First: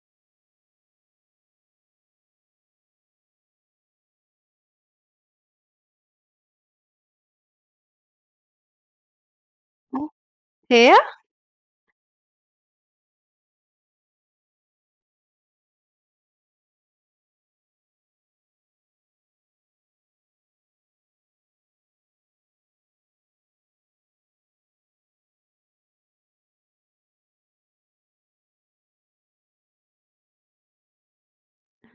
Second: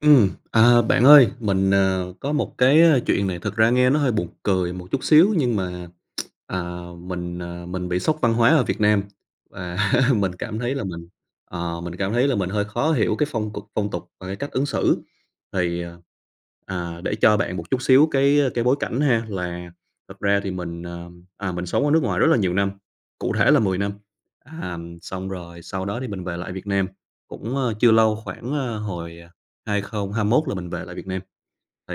Ừm, à, bạn ơi, mình, à, có một cái, ơ, chuyện này thực ra nghe nó hơi buồn cười một chút xíu nhưng mà, à, mình, à, mình bị sốc văn hóa ở Việt Nam và Ô, mình cảm thấy là thế á? mình, ờ, mình cảm thấy là mình hơi khó hiểu cái phong cục phong tục và cái cách ứng xử. Thì, ờ, à, để cho bạn một chút xíu cái cái bối cảnh ha là thật ra thì mình, à, à, mình sống ở nước ngoài rất là nhiều năm, cụ thể là 10 năm, à, xong rồi sau đó thì mình về lại Việt Nam cũng, ơ, chưa lâu, khoảng, ờ, hồi 2021 là mình về lại Việt Nam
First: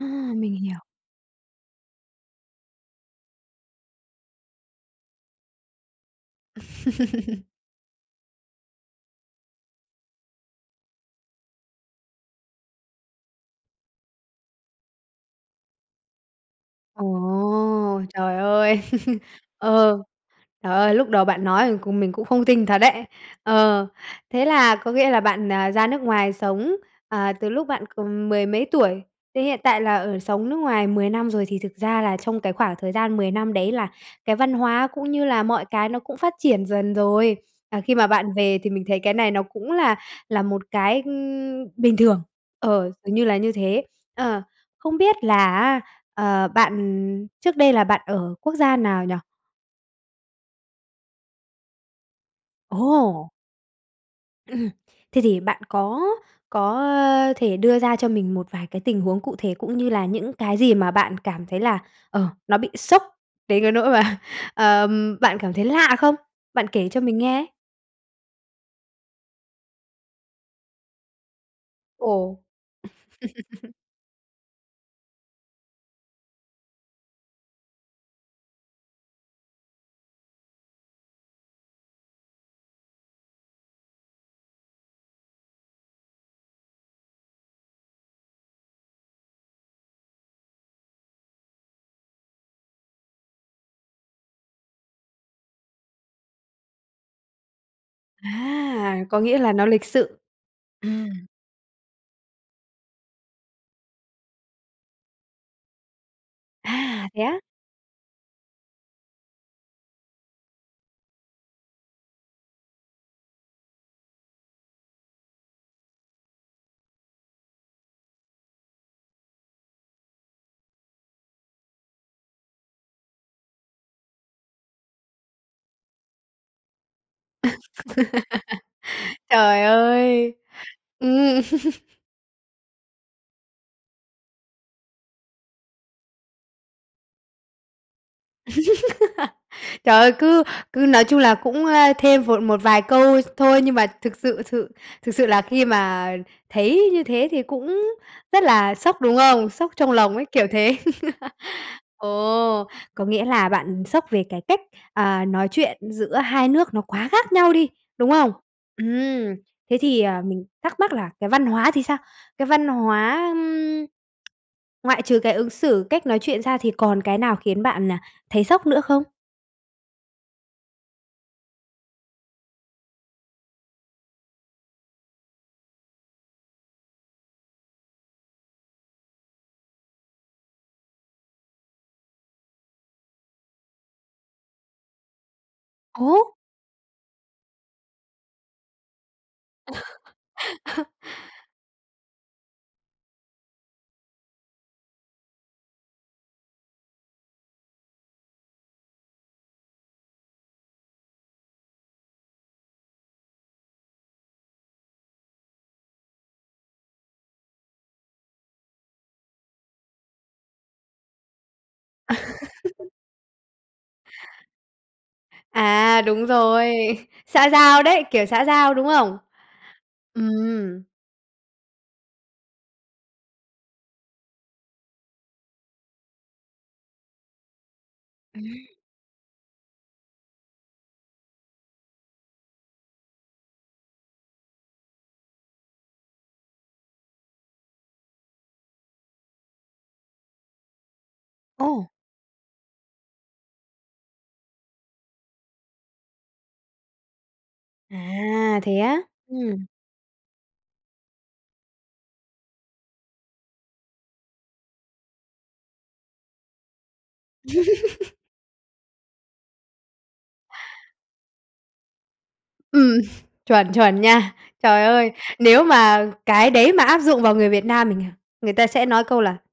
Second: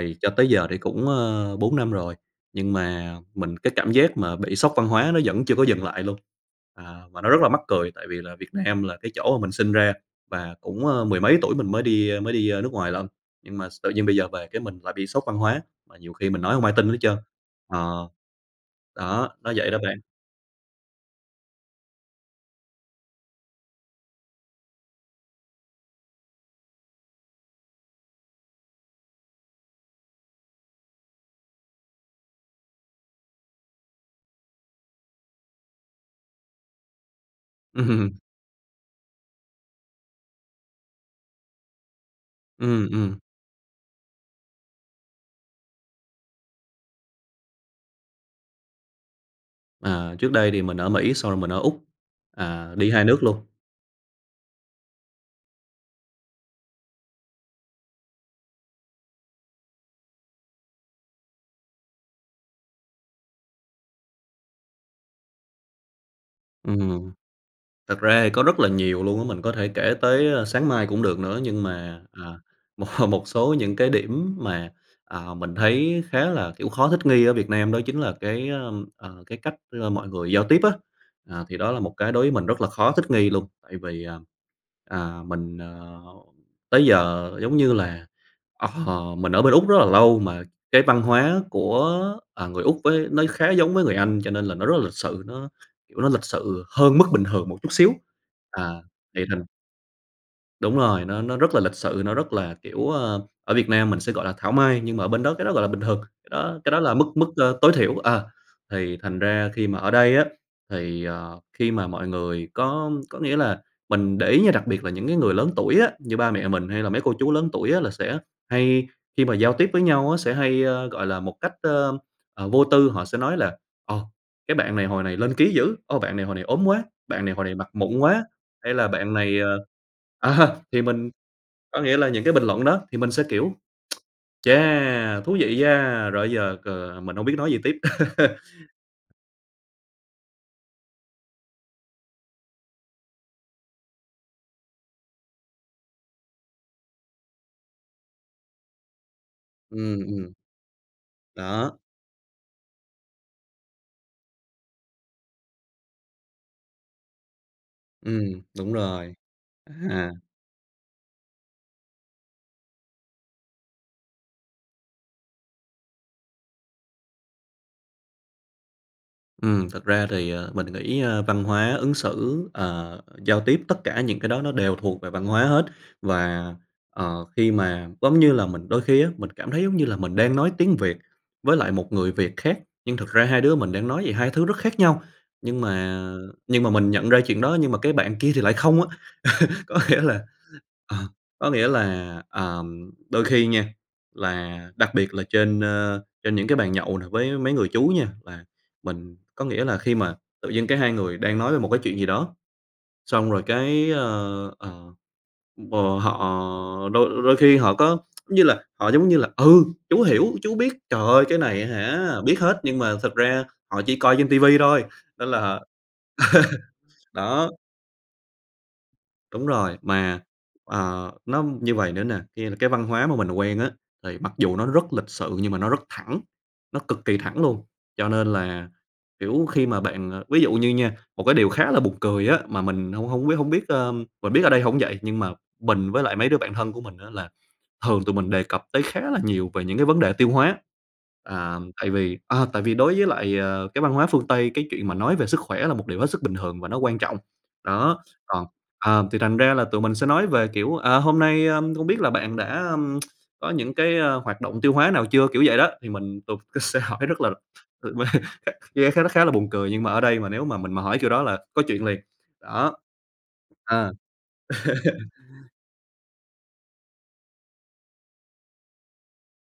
À, cho tới mình giờ thì hiểu. cũng, ơ, 4 năm rồi. Nhưng mà mình cái cảm giác mà bị sốc văn hóa nó vẫn chưa có dừng lại luôn. À, và nó rất là mắc cười tại vì là Việt Nam là cái chỗ mà mình sinh ra và cũng, ơ, mười mấy tuổi mình mới đi mới đi nước ngoài lận. Nhưng mà s tự nhiên bây giờ về cái mình lại bị sốc văn hóa và nhiều khi mình nói hông ai tin hết trơn. Ồ, Ờ, trời ơi! đó, nó vậy đó bạn. Ờ, trời ơi! Lúc đầu bạn nói cùng mình mình cũng không tin thật đấy. Ờ, thế là có nghĩa là bạn, à, ra nước ngoài sống, à, từ lúc bạn còn mười mấy tuổi thì hiện tại là ở sống nước ngoài 10 năm rồi. Thì thực ra là trong cái khoảng thời gian 10 năm đấy là cái văn hóa cũng như là mọi cái nó cũng phát triển dần rồi. À, khi mà Ừm. bạn về thì mình thấy cái này nó cũng là là một cái, ừm, bình thường, Ừm, ờ, dường ừm. như là như thế. Ờ, không biết là á, ờ, bạn trước đây là bạn ở quốc gia nào nhỉ? À, trước đây thì mình ở Mỹ, xong rồi mình ở Úc. À, đi 2 nước Ồ! luôn. Ừm, ừm, thế thì bạn có có, ơ, thể đưa ra cho mình một vài cái tình huống cụ thể cũng như là những cái gì mà bạn cảm thấy là, ờ, nó bị sốc đến cái nỗi mà, ờm, bạn cảm thấy lạ không? Bạn kể cho Ừm, mình nghe. thật ra thì có rất là nhiều luôn á, mình có thể kể tới, ơ, sáng mai cũng được nữa. Nhưng mà, à, Ồ. một một số những cái điểm mà, à, mình thấy khá là, kiểu, khó thích nghi ở Việt Nam đó chính là cái, ơm, ờ, cái cách, ơ, mọi người giao tiếp á. À, thì đó là một cái đối với mình rất là khó thích nghi luôn, tại vì, à, à, mình, ờ, tới giờ, giống như là, ờ, mình ở bên Úc rất là lâu mà cái văn hóa của, à, người Úc với nó khá giống với người Anh, cho nên là nó rất là lịch sự, nó, kiểu, nó lịch sự hơn mức bình thường một chút xíu. À, À! Có thì nghĩa thành là nó lịch sự. Đúng rồi, Ừm. nó nó rất là lịch sự, nó rất là kiểu, ờ, ở Việt Nam mình sẽ gọi là thảo mai, nhưng mà ở bên đó cái đó gọi là bình thường, cái đó cái đó là mức À! Thế mức, á? ơ, tối thiểu. À, thì thành ra khi mà ở đây á, thì, ờ, khi mà mọi người có có nghĩa là mình để ý nha, đặc biệt là những cái người lớn tuổi á, như ba mẹ mình hay là mấy cô chú lớn tuổi á là sẽ hay khi mà giao tiếp với nhau á sẽ hay, ơ, gọi là, một cách, ơm, à, vô tư. Họ sẽ nói là "Ồ, cái bạn này hồi này lên ký dữ! Ồ, bạn này hồi này ốm quá! Bạn này hồi này mặt mụn quá!" hay là "Bạn này, Trời ờ," ơi! à, thì mình Ừm. có nghĩa là những cái bình luận đó thì mình sẽ kiểu: "Chà! Thú vị nha!" rồi bây giờ c mình hông biết nói gì tiếp. Trời ơi, cứ cứ nói chung là cũng, ơ, thêm vội một vài câu thôi, nhưng mà thực sự thự thực sự là khi mà thấy như thế thì cũng rất là sốc, đúng không? Sốc trong Ừm, lòng ấy, ừm. kiểu thế. Đó. Ồ! Có nghĩa là bạn sốc về cái cách, à, nói chuyện giữa 2 nước nó quá khác nhau đi, đúng không? Ừm, đúng rồi. Ừm, thế thì, À. à, mình thắc mắc là cái văn hóa thì sao? Cái văn hóa, ưm, ngoại trừ cái ứng xử, cách nói chuyện ra thì còn cái nào khiến bạn là thấy sốc nữa không? Ừm, thật ra thì mình nghĩ, ơ, văn hóa ứng xử, ờ, giao tiếp, tất cả những cái đó nó đều thuộc về văn hóa hết. Và, ờ, khi mà, giống như là, mình đôi khi á, mình cảm thấy giống như là mình đang nói tiếng Việt với lại một người Việt khác, nhưng thật ra hai đứa mình đang nói về hai thứ rất khác nhau. Nhưng mà Ủa? nhưng mà mình nhận ra chuyện đó, nhưng mà cái bạn kia thì lại không á. Có nghĩa là à, có nghĩa là, ờm, đôi khi nha, là đặc biệt là trên, ơ, trên những cái bàn nhậu nè với mấy người chú nha, và mình có nghĩa là khi mà tự dưng cái hai người đang nói về một cái chuyện gì đó, xong rồi cái, ơ, ờ, ừm, ờ, họ đôi đôi khi họ có như là họ giống như là "Ừ, chú hiểu, chú biết, trời ơi, cái này á hả, biết hết." Nhưng mà thật ra họ chỉ coi trên ti vi thôi, nên là À! Đúng rồi, xã đó. giao đấy, kiểu xã giao, đúng không? Đúng rồi, mà, Ừm. ờ, nó như vầy nữa nè, kia là cái văn hóa mà mình quen á, thì mặc dù nó rất lịch sự nhưng mà nó rất thẳng, nó cực kỳ thẳng luôn. Cho nên Ừm. là, kiểu, khi mà bạn, ờ ví dụ như nha, một cái điều khá là buồn cười á, mà mình hông hông biết hổng biết, ờm mình biết ở đây hổng vậy, nhưng mà mình, với lại mấy đứa bạn thân của mình á là thường tụi mình đề cập tới khá là nhiều về những cái vấn đề tiêu hóa. À, Ồ! tại vì à, tại vì đối với lại, ờ, cái văn hóa phương Tây, cái chuyện mà nói về sức khỏe là một điều hết sức bình thường và nó quan trọng. Đó, còn À, thế á? ờ, thì thành ra là Ừm. tụi mình sẽ nói về kiểu: "À, hôm nay, ơm, không biết là bạn đã có những cái, a, hoạt động tiêu hóa nào chưa?" kiểu vậy đó. Thì mình thường c sẽ hỏi rất là mà [unintelligible] nghe khá l khá là buồn cười, nhưng mà ở đây mà nếu mà mình mà hỏi kiểu đó là có chuyện liền. Đó, Ừm, chuẩn, à. chuẩn nha. Trời ơi, nếu mà cái đấy mà áp dụng vào người Việt Nam mình à, người ta sẽ nói câu là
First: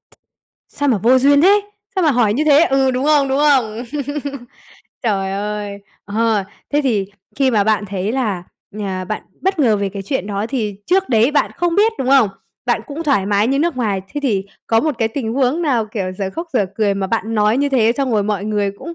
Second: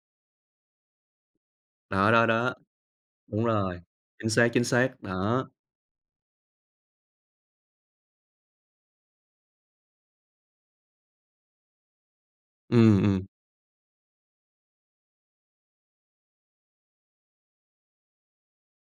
"Sao mà vô duyên thế? Sao Đó, mà đó, hỏi như đó. thế?" ừ, đúng không? Đúng Đúng không? rồi, chính xác, chính xác, Trời đó. ơi! Ờ, thế thì khi mà bạn thấy là, à, bạn bất ngờ về cái chuyện đó thì trước đấy bạn không biết, đúng không? Bạn Ừm, cũng thoải ừm. mái như nước ngoài. Thế thì có một cái tình huống nào kiểu dở khóc, dở cười mà bạn nói như thế, xong rồi mọi người cũng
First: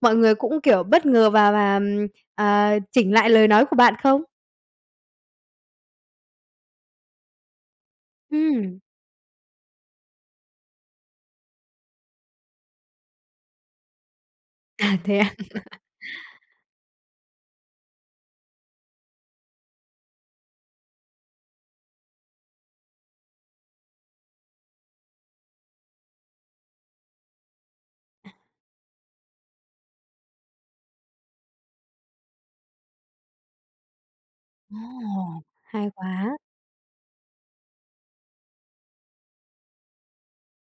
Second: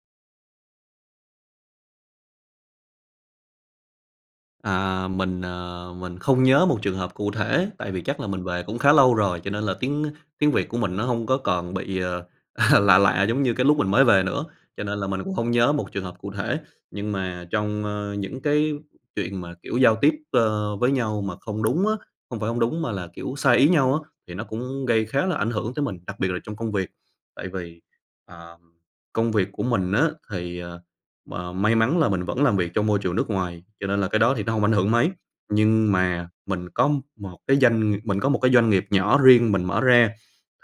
mọi người cũng kiểu bất ngờ và và, ừm, ờ, chỉnh lại lời nói của bạn không? À, mình, à, mình không nhớ một trường hợp cụ thể, tại vì chắc là mình về cũng Ừm. khá lâu rồi, cho nên là tiếng, ơ, tiếng Việt của mình nó hông có còn bị, ờ, lạ lạ giống như cái lúc mình mới về nữa. Cho À, nên là thế mình à? cũng hông nhớ một trường hợp cụ thể, nhưng mà trong, a, những cái chuyện mà, kiểu, giao tiếp, ơ, với nhau mà không đúng á, hông phải hông đúng mà là kiểu sai ý nhau á thì nó cũng gây khá là ảnh hưởng tới mình, đặc biệt là trong công việc. Tại vì, À. ờm, công việc của mình á thì, ờ, m may mắn là mình vẫn làm việc trong môi trường nước ngoài, cho nên là cái đó thì nó hông ảnh Ồ, hưởng mấy. hay Nhưng mà quá! mình có một cái doanh ng mình có một cái doanh nghiệp nhỏ riêng mình mở ra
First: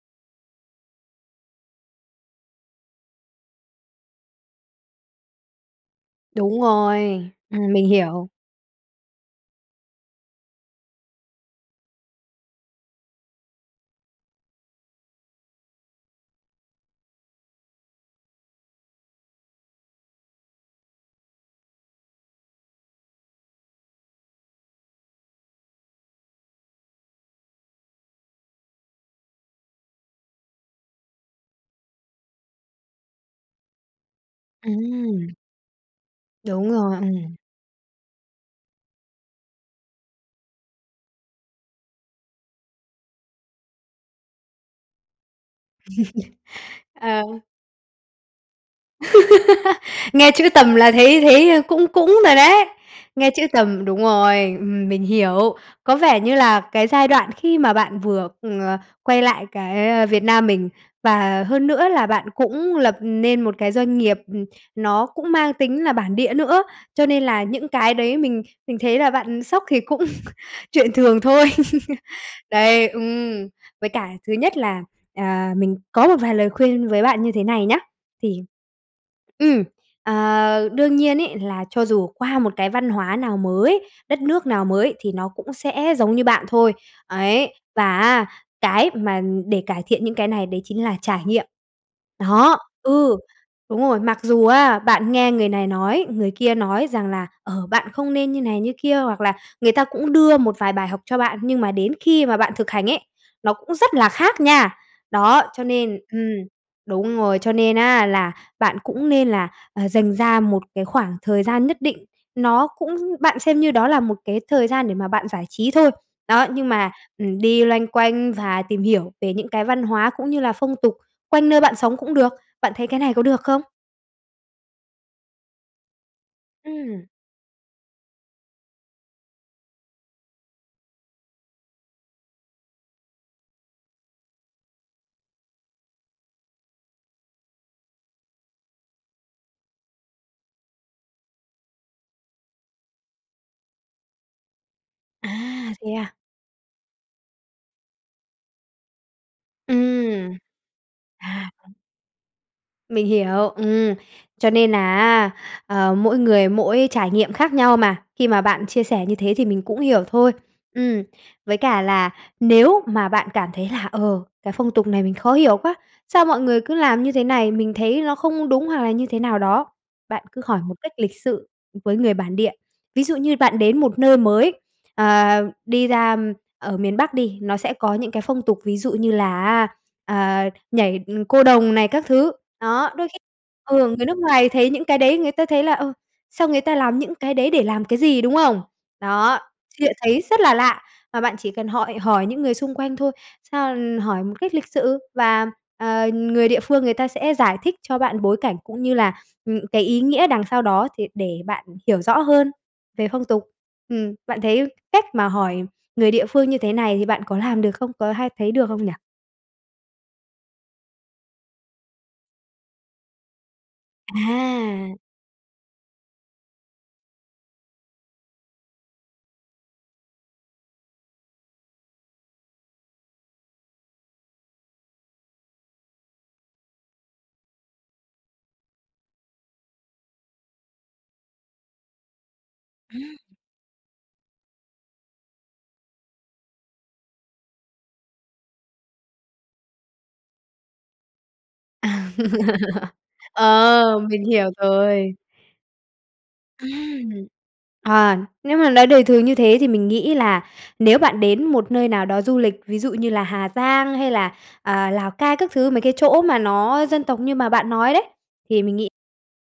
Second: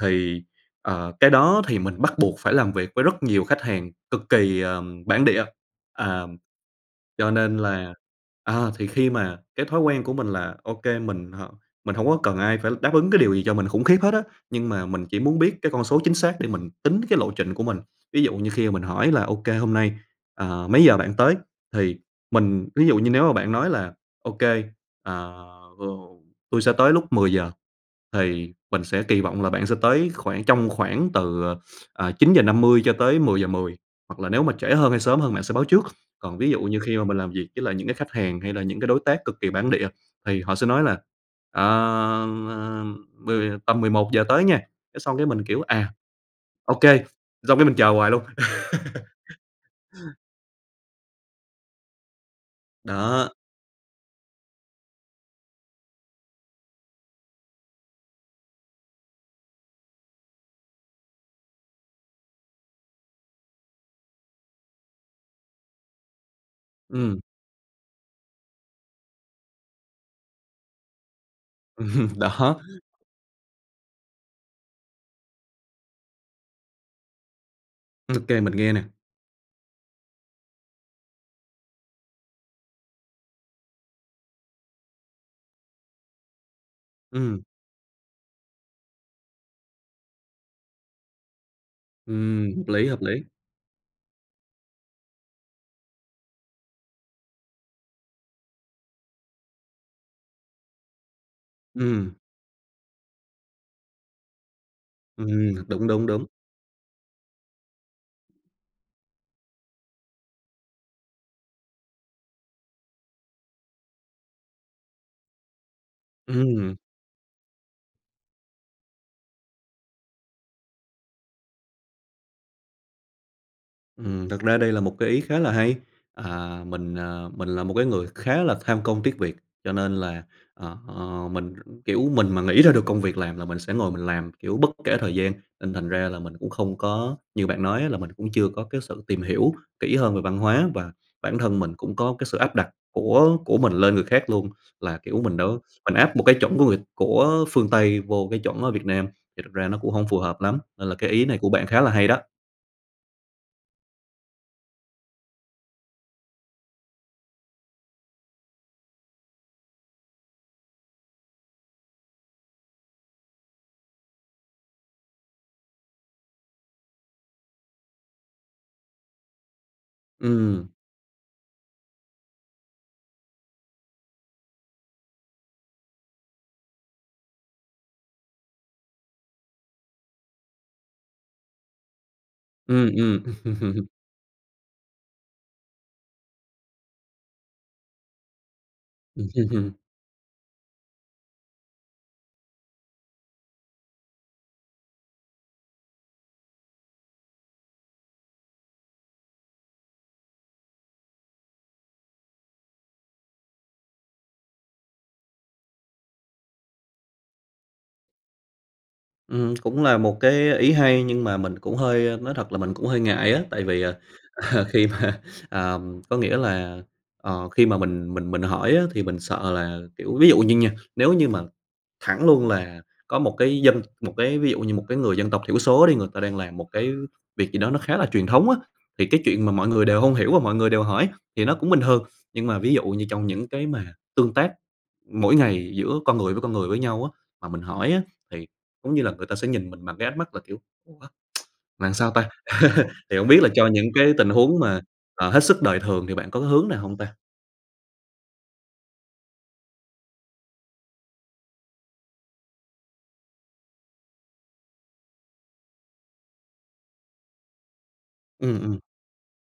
thì, ờ, cái đó thì mình bắt buộc phải làm việc với rất nhiều khách hàng cực kỳ, ờm, bản địa. Ờm, Đúng rồi. cho nên Ừm, mình là hiểu. à, thì khi mà cái thói quen của mình là OK, mình h mình hông có cần ai phải đáp ứng cái điều gì cho mình khủng khiếp hết á. Nhưng mà mình chỉ muốn biết cái con số chính xác để mình tính cái lộ trình của mình. Ví dụ như khi mà mình hỏi là "OK, hôm nay, ờ, mấy giờ bạn tới?" Thì mình ví dụ như nếu mà bạn nói là "Ô kê, ờ, [unintelligible] tôi sẽ tới lúc 10:00" thì mình sẽ kỳ vọng là bạn sẽ tới khoảng trong khoảng từ, ờ, à, 9:50 cho tới 10:10 hoặc là nếu mà trễ hơn, hay sớm Ừm. hơn bạn sẽ báo trước. Còn ví dụ Đúng như rồi, khi mà mình làm ừm. việc với lại những cái khách hàng hay là những cái đối tác cực kỳ bản địa thì họ sẽ nói là "Ờ, ờ, mười tầm 11:00 tới nha." Cái xong cái mình, kiểu: "À, OK." Ờ. xong cái mình chờ hoài luôn. Nghe chữ tầm là thấy thấy, ơ, cũng cũng rồi đấy. Nghe Đó. chữ tầm đúng rồi, ừm mình hiểu. Có vẻ như là cái giai đoạn khi mà bạn vừa, ừm, ờ, quay lại cái, a, Việt Nam mình, và hơn nữa là bạn cũng lập nên một cái doanh nghiệp, ừm, nó cũng mang tính là bản địa nữa, cho Ừm. nên là những cái đấy mình mình thấy là bạn, ừ, sốc thì cũng chuyện thường thôi. Ừm, đó. Đấy, ừm, với cả thứ nhất là, à, mình có một vài lời khuyên với bạn như thế này nhá. OK, Thì mình nghe nè. ừm, à đương nhiên ấy là cho dù qua một cái văn hóa nào mới, đất nước nào mới thì nó cũng sẽ giống như bạn thôi. Ừm. Ấy, và á, cái mà để cải thiện những cái này đấy chính là trải nghiệm. Ừm, Đó, hợp lý, hợp ừ, lý. đúng rồi, mặc dù á, bạn nghe người này nói, người kia nói rằng là "Ờ, bạn không nên như này, như kia." hoặc là người ta cũng đưa một vài bài học cho bạn, nhưng mà đến Ừm. khi mà bạn thực hành ấy, nó cũng rất là khác nha. Đó, Ừm, cho đúng, nên đúng, đúng. ừm, đúng rồi, cho nên á, là bạn cũng nên là, ờ, dành ra một cái khoảng thời gian nhất định. Nó cũng bạn xem như đó là một cái thời gian để mà bạn giải trí thôi. Đó, nhưng Ừm. mà, ừm, đi loanh quanh và tìm hiểu về những cái văn hóa cũng như là phong tục quanh nơi bạn sống cũng được. Bạn thấy cái này có được không? Ừm, thật ra đây là một cái ý khá là hay. À, mình, Ừm. à, mình là một cái người khá là tham công, tiếc việc, cho nên là, ờ, ờ, mình, ừ, kiểu, mình mà nghĩ ra được công việc làm là mình sẽ ngồi mình làm, kiểu, bất kể thời gian. Nên thành ra là mình cũng không có như bạn nói á là mình cũng chưa có cái sự tìm hiểu kỹ hơn về văn hóa và bản thân mình cũng có cái sự áp đặt của của mình lên người khác luôn. Là, kiểu, À! mình đâu Thế mình áp à? một cái chuẩn của người của phương Tây vô cái chuẩn ở Việt Nam, thì thật ra nó cũng hông phù Ừm. hợp lắm. Nên là cái ý này À! của bạn Thế khá là hay đó. Mình hiểu, ừm, cho nên là á, ờ, mỗi người mỗi trải nghiệm khác nhau mà, khi mà bạn chia sẻ như thế thì mình cũng hiểu thôi. Ừm, với cả là, nếu mà bạn cảm thấy là "Ờ, cái phong tục này mình khó hiểu quá? Sao mọi người cứ làm như thế này, mình thấy nó không đúng." Hoặc là như thế nào đó, bạn cứ hỏi Ừm. một cách lịch sự, với người bản địa. Ví dụ như bạn đến một nơi mới, ờ, đi ra ở miền Bắc đi, nó sẽ có những cái phong tục, ví dụ như là, á, ờ, nhảy, ừ, Cô đồng này các thứ. Ừm, Đó, đôi khi ừm. ừ, người nước ngoài thấy những cái đấy, người ta thấy là "Ờ, sao người ta làm những cái đấy để làm cái gì?" Đúng không? Đó, [unintelligible] chuyện thấy rất là lạ và bạn chỉ cần hỏi hỏi những người xung quanh thôi, sao ư, hỏi một cách lịch sự và, ờ, người địa phương người ta sẽ giải thích cho bạn bối cảnh cũng như là, ừm, cái ý nghĩa đằng sau đó, thì để bạn hiểu rõ hơn về phong tục. Ừm, bạn thấy cách mà hỏi người địa phương như thế này thì bạn có làm được không? Có hay thấy được không nhỉ? Ừm, cũng là một cái ý hay, nhưng mà mình cũng hơi, ơ nói thật là mình cũng hơi ngại á. Tại vì, à, à, khi À! mà à, có nghĩa là, ờ, khi mà mình mình mình hỏi á thì mình sợ là kiểu, ví dụ như nha, nếu như mà thẳng luôn là có một cái dân, một cái ví dụ như một cái người dân tộc thiểu số đi, người ta đang làm một cái việc gì đó nó khá là truyền thống á, thì cái chuyện mà mọi người đều hông hiểu và mọi người đều hỏi thì nó cũng bình thường. Nhưng mà ví dụ như Ừm. trong những cái mà tương tác mỗi ngày giữa con người với con người với nhau á, mà mình hỏi á, thì giống như là người ta sẽ nhìn mình bằng cái ánh mắt là kiểu: "Ủa, À. là sao ta?" Thì hổng biết là cho những Ờ, cái mình tình hiểu huống mà, rồi. ờ, hết sức đời thường thì bạn có cái hướng nào hông Ừm. ta? À, nếu mà nói đời thường như thế thì mình nghĩ là nếu bạn đến một nơi nào đó du lịch, ví dụ như là Hà Giang hay là, à, Lào Cai các thứ, mấy cái chỗ mà nó dân tộc như mà bạn nói đấy, Ừm, thì mình ừm. nghĩ,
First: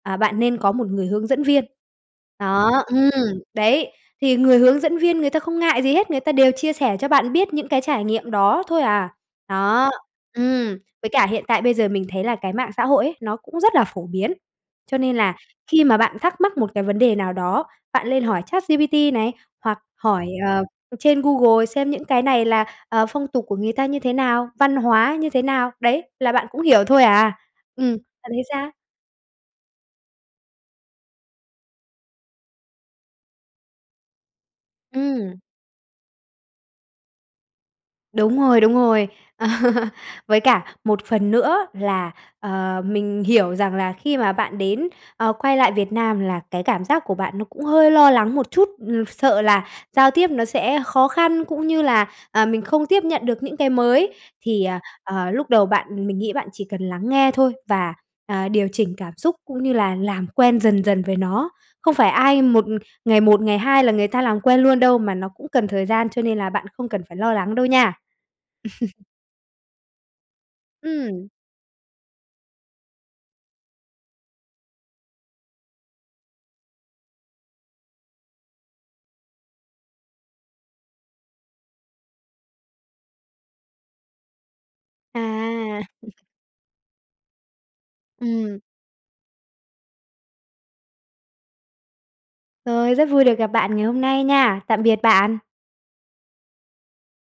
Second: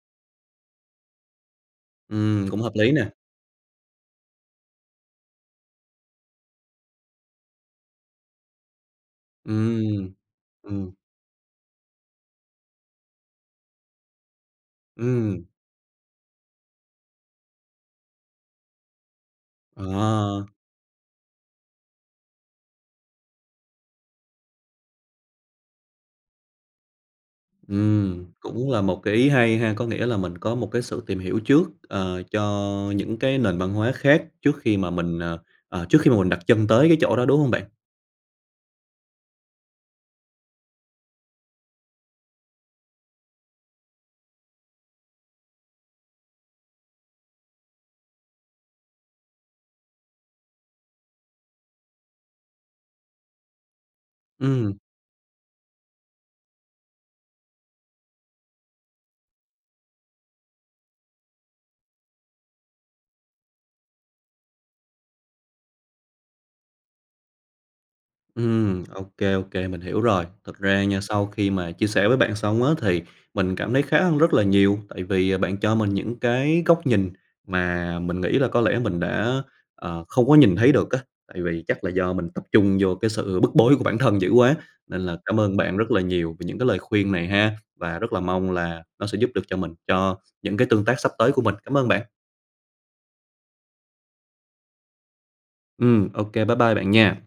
à, bạn nên có một người hướng dẫn viên, Ừm, cũng đó, hợp lý nè. ừm, đấy. Thì người hướng dẫn viên người ta không ngại gì hết, người ta đều chia sẻ cho bạn biết những cái trải nghiệm đó thôi à, đó, Ừm. ừm. Ừm. Với cả hiện tại bây giờ mình thấy là cái mạng xã hội ấy, nó cũng rất là phổ biến. Cho nên là Ừm. khi mà bạn thắc mắc một cái vấn đề nào đó, bạn lên hỏi ChatGPT này, hoặc Ờ. hỏi, ờ, ừm, trên Google xem những cái này là, ờ, phong tục của người ta như thế nào, văn hóa như thế nào. Đấy, là bạn cũng hiểu thôi à. Ừm, Ừm, bạn thấy cũng sao? là một cái ý hay ha. Có nghĩa là mình có một cái sự tìm hiểu trước, ờ, cho những cái nền văn hóa khác trước khi mà mình, ờ, Ừm. ờ, trước khi mà mình đặt chân tới cái chỗ đó, đúng hông bạn? Đúng rồi, đúng rồi. Với cả một phần nữa là, ờ, mình hiểu rằng là khi mà bạn đến ờ, quay lại Việt Nam là cái cảm giác của bạn nó cũng hơi lo lắng một chút. Ừm, sợ là giao tiếp nó sẽ khó khăn, cũng như là, à, mình không tiếp nhận được những cái mới. Thì, Ừm. à, à, lúc đầu bạn mình nghĩ bạn chỉ cần lắng nghe thôi và, à, điều chỉnh cảm xúc cũng như là làm quen dần dần về nó. Không phải ai một ngày một, ngày hai là người ta làm quen luôn đâu, mà nó cũng cần thời gian, cho nên là bạn không cần phải lo lắng đâu nha. Ừm, OK, OK, mình hiểu rồi. Thực ra nha, sau Ừm! khi mà chia sẻ với bạn xong á, thì mình cảm thấy khá hơn rất là nhiều, tại vì, à, bạn cho mình những cái góc nhìn mà mình nghĩ là có lẽ mình đã, ờ, không có nhìn thấy được á. Tại vì chắc là do mình tập trung vô cái sự bức bối của bản thân dữ quá, nên là cảm ơn bạn À! rất là nhiều về những cái lời khuyên này ha, và rất là mong Ừm. là nó sẽ giúp được cho mình, cho những cái tương tác sắp tới của mình. Cảm ơn bạn! Rồi, rất vui được gặp bạn ngày hôm nay nha! Tạm biệt bạn. Ừm, OK, bye bye bạn nha!